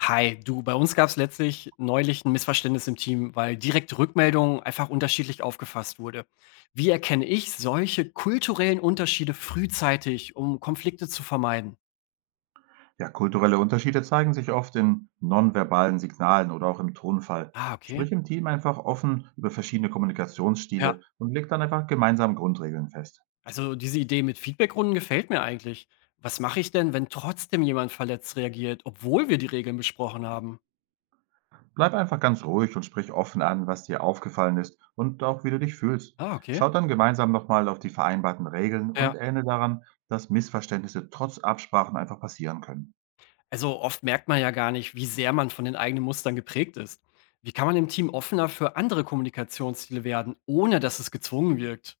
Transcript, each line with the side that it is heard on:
left: Hi, du, bei uns gab es letztlich neulich ein Missverständnis im Team, weil direkte Rückmeldung einfach unterschiedlich aufgefasst wurde. Wie erkenne ich solche kulturellen Unterschiede frühzeitig, um Konflikte zu vermeiden?
right: Ja, kulturelle Unterschiede zeigen sich oft in nonverbalen Signalen oder auch im Tonfall.
left: Ah, okay.
right: Sprich im Team einfach offen über verschiedene
left: Ja,
right: Kommunikationsstile und leg dann einfach gemeinsam Grundregeln fest.
left: also diese Idee mit Feedbackrunden gefällt mir eigentlich. Was mache ich denn, wenn trotzdem jemand verletzt reagiert, obwohl wir die Regeln besprochen haben?
right: Bleib einfach ganz ruhig und sprich offen an, was dir aufgefallen ist und auch wie du dich fühlst.
left: Ah, okay.
right: Schaut dann gemeinsam nochmal auf die vereinbarten Regeln und
left: Ja.
right: erinnere daran, dass Missverständnisse trotz Absprachen einfach passieren können.
left: Also oft merkt man ja gar nicht, wie sehr man von den eigenen Mustern geprägt ist. Wie kann man im Team offener für andere Kommunikationsstile werden, ohne dass es gezwungen wirkt?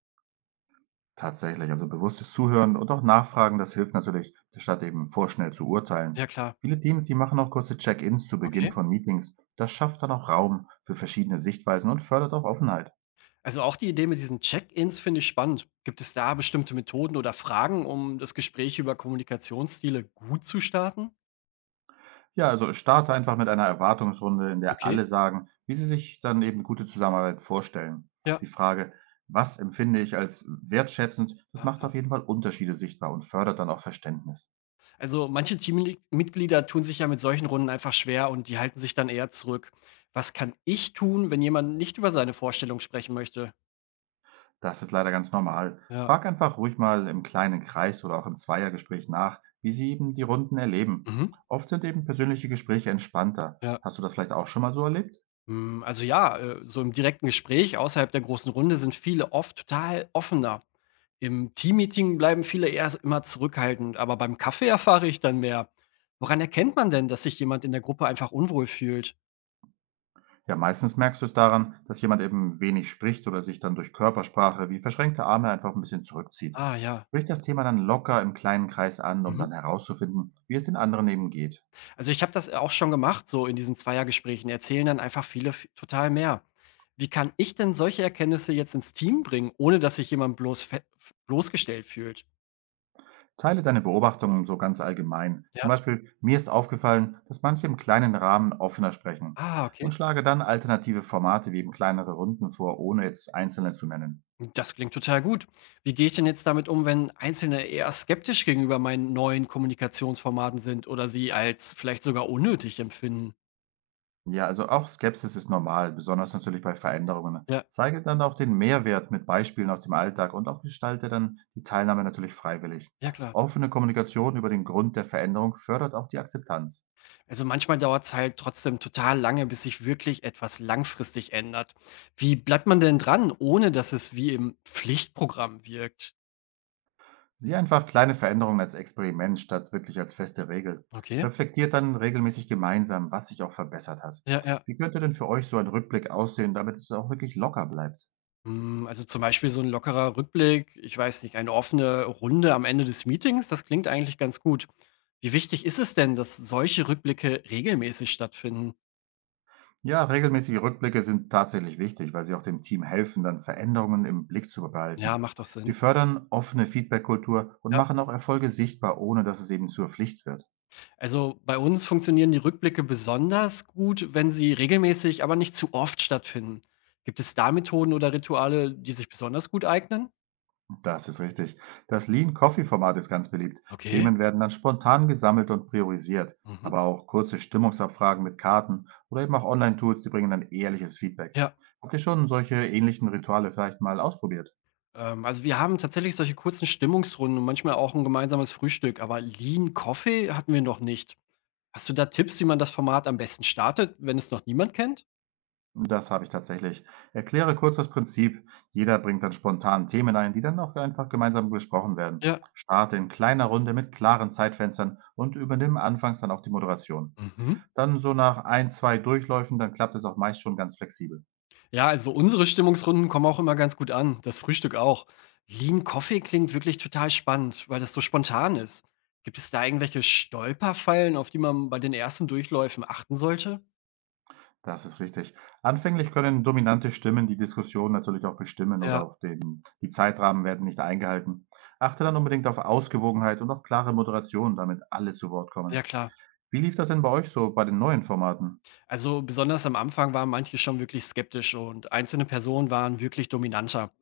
right: Tatsächlich, also bewusstes Zuhören und auch Nachfragen, das hilft natürlich, statt eben vorschnell zu urteilen.
left: Ja klar.
right: Viele Teams, die machen auch kurze Check-ins zu Beginn
left: Okay.
right: von Meetings. Das schafft dann auch Raum für verschiedene Sichtweisen und fördert auch Offenheit.
left: Also auch die Idee mit diesen Check-ins finde ich spannend. Gibt es da bestimmte Methoden oder Fragen, um das Gespräch über Kommunikationsstile gut zu starten?
right: Ja, also starte einfach mit einer Erwartungsrunde, in der
left: Okay.
right: alle sagen, wie sie sich dann eben gute Zusammenarbeit vorstellen.
left: Ja.
right: Die Frage, was empfinde ich als wertschätzend, das
left: Ah,
right: macht auf
left: ah.
right: jeden Fall Unterschiede sichtbar und fördert dann auch Verständnis.
left: Also manche Teammitglieder tun sich ja mit solchen Runden einfach schwer und die halten sich dann eher zurück. Was kann ich tun, wenn jemand nicht über seine Vorstellung sprechen möchte?
right: Das ist leider ganz normal.
left: Ja.
right: Frag einfach ruhig mal im kleinen Kreis oder auch im Zweiergespräch nach, wie sie eben die Runden erleben.
left: Mhm.
right: Oft sind eben persönliche Gespräche entspannter.
left: Ja.
right: Hast du das vielleicht auch schon mal so erlebt?
left: Hm, also ja, so im direkten Gespräch außerhalb der großen Runde sind viele oft total offener. Im Teammeeting bleiben viele immer zurückhaltend, aber beim Kaffee erfahre ich dann mehr. Woran erkennt man denn, dass sich jemand in der Gruppe einfach unwohl fühlt?
right: Ja, meistens merkst du es daran, dass jemand eben wenig spricht oder sich dann durch Körpersprache wie verschränkte Arme einfach ein bisschen zurückzieht.
left: Ah ja.
right: Sprich das Thema dann locker im kleinen Kreis an, um
left: Mhm.
right: dann herauszufinden, wie es den anderen eben geht.
left: Also ich habe das auch schon gemacht, so in diesen Zweiergesprächen erzählen dann einfach viele total mehr. Wie kann ich denn solche Erkenntnisse jetzt ins Team bringen, ohne dass sich bloßgestellt fühlt?
right: Teile deine Beobachtungen so ganz allgemein.
left: Ja.
right: Zum Beispiel, mir ist aufgefallen, dass manche im kleinen Rahmen offener sprechen.
left: Ah, okay.
right: Und schlage dann alternative Formate wie eben kleinere Runden vor, ohne jetzt einzelne zu nennen.
left: Das klingt total gut. Wie gehe ich denn jetzt damit um, wenn Einzelne eher skeptisch gegenüber meinen neuen Kommunikationsformaten sind oder sie als vielleicht sogar unnötig empfinden?
right: Ja, also auch Skepsis ist normal, besonders natürlich bei Veränderungen.
left: Ja,
right: Zeige dann auch den Mehrwert mit Beispielen aus dem Alltag und auch gestalte dann die Teilnahme natürlich freiwillig.
left: ja klar.
right: Offene Kommunikation über den Grund der Veränderung fördert auch die Akzeptanz.
left: Also manchmal dauert es halt trotzdem total lange, bis sich wirklich etwas langfristig ändert. Wie bleibt man denn dran, ohne dass es wie im Pflichtprogramm wirkt?
right: Sieh einfach kleine Veränderungen als Experiment statt wirklich als feste Regel.
left: Okay.
right: Reflektiert dann regelmäßig gemeinsam, was sich auch verbessert hat.
left: Ja, ja.
right: Wie könnte denn für euch so ein Rückblick aussehen, damit es auch wirklich locker bleibt?
left: Hm, also, zum Beispiel so ein lockerer Rückblick, ich weiß nicht, eine offene Runde am Ende des Meetings, das klingt eigentlich ganz gut. Wie wichtig ist es denn, dass solche Rückblicke regelmäßig stattfinden?
right: Ja, regelmäßige Rückblicke sind tatsächlich wichtig, weil sie auch dem Team helfen, dann Veränderungen im Blick zu
left: Ja,
right: behalten.
left: macht doch Sinn.
right: Sie fördern offene Feedback-Kultur und
left: Ja.
right: machen auch Erfolge sichtbar, ohne dass es eben zur Pflicht wird.
left: Also, bei uns funktionieren die Rückblicke besonders gut, wenn sie regelmäßig, aber nicht zu oft stattfinden. Gibt es da Methoden oder Rituale, die sich besonders gut eignen?
right: Das ist richtig. Das Lean Coffee Format ist ganz beliebt.
left: Okay.
right: Themen werden dann spontan gesammelt und priorisiert.
left: Mhm.
right: Aber auch kurze Stimmungsabfragen mit Karten oder eben auch Online-Tools, die bringen dann ehrliches Feedback.
left: Ja.
right: Habt ihr schon solche ähnlichen Rituale vielleicht mal ausprobiert?
left: Also, wir haben tatsächlich solche kurzen Stimmungsrunden und manchmal auch ein gemeinsames Frühstück, aber Lean Coffee hatten wir noch nicht. Hast du da Tipps, wie man das Format am besten startet, wenn es noch niemand kennt?
right: Das habe ich tatsächlich. Erkläre kurz das Prinzip. Jeder bringt dann spontan Themen ein, die dann auch einfach gemeinsam besprochen werden.
left: Ja.
right: Starte in kleiner Runde mit klaren Zeitfenstern und übernimm anfangs dann auch die Moderation.
left: Mhm.
right: Dann so nach ein, zwei Durchläufen, dann klappt es auch meist schon ganz flexibel.
left: Ja, also unsere Stimmungsrunden kommen auch immer ganz gut an, das Frühstück auch. Lean Coffee klingt wirklich total spannend, weil das so spontan ist. Gibt es da irgendwelche Stolperfallen, auf die man bei den ersten Durchläufen achten sollte?
right: Das ist richtig. Anfänglich können dominante Stimmen die Diskussion natürlich auch bestimmen oder
left: Ja,
right: auch den die Zeitrahmen werden nicht eingehalten. Achte dann unbedingt auf Ausgewogenheit und auch klare Moderation, damit alle zu Wort
left: ja
right: kommen.
left: klar.
right: Wie lief das denn bei euch so bei den neuen Formaten?
left: Also besonders am Anfang waren manche schon wirklich skeptisch und einzelne Personen waren wirklich dominanter.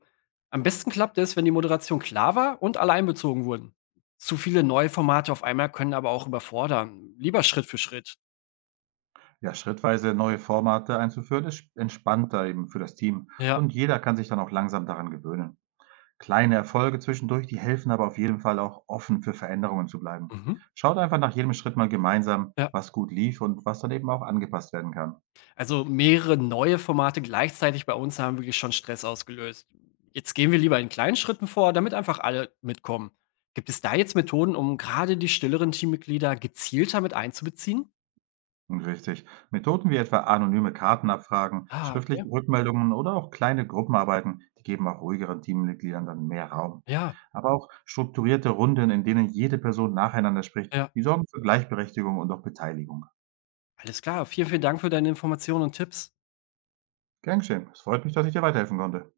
left: Am besten klappte es, wenn die Moderation klar war und alle einbezogen wurden. Zu viele neue Formate auf einmal können aber auch überfordern. Lieber Schritt für Schritt.
right: Ja, schrittweise neue Formate einzuführen, ist entspannter eben für das Team
left: Ja.
right: und jeder kann sich dann auch langsam daran gewöhnen. Kleine Erfolge zwischendurch, die helfen aber auf jeden Fall auch offen für Veränderungen zu bleiben.
left: Mhm.
right: Schaut einfach nach jedem Schritt mal gemeinsam,
left: Ja.
right: was gut lief und was dann eben auch angepasst werden kann.
left: Also mehrere neue Formate gleichzeitig bei uns haben wirklich schon Stress ausgelöst. Jetzt gehen wir lieber in kleinen Schritten vor, damit einfach alle mitkommen. Gibt es da jetzt Methoden, um gerade die stilleren Teammitglieder gezielter mit einzubeziehen?
right: Richtig. Methoden wie etwa anonyme Kartenabfragen,
left: Ah, okay.
right: schriftliche Rückmeldungen oder auch kleine Gruppenarbeiten, die geben auch ruhigeren Teammitgliedern dann mehr Raum.
left: Ja,
right: Aber auch strukturierte Runden, in denen jede Person nacheinander spricht,
left: ja.
right: die sorgen für Gleichberechtigung und auch Beteiligung.
left: Alles klar, vielen, vielen Dank für deine Informationen und Tipps.
right: Gern geschehen. Es freut mich, dass ich dir weiterhelfen konnte.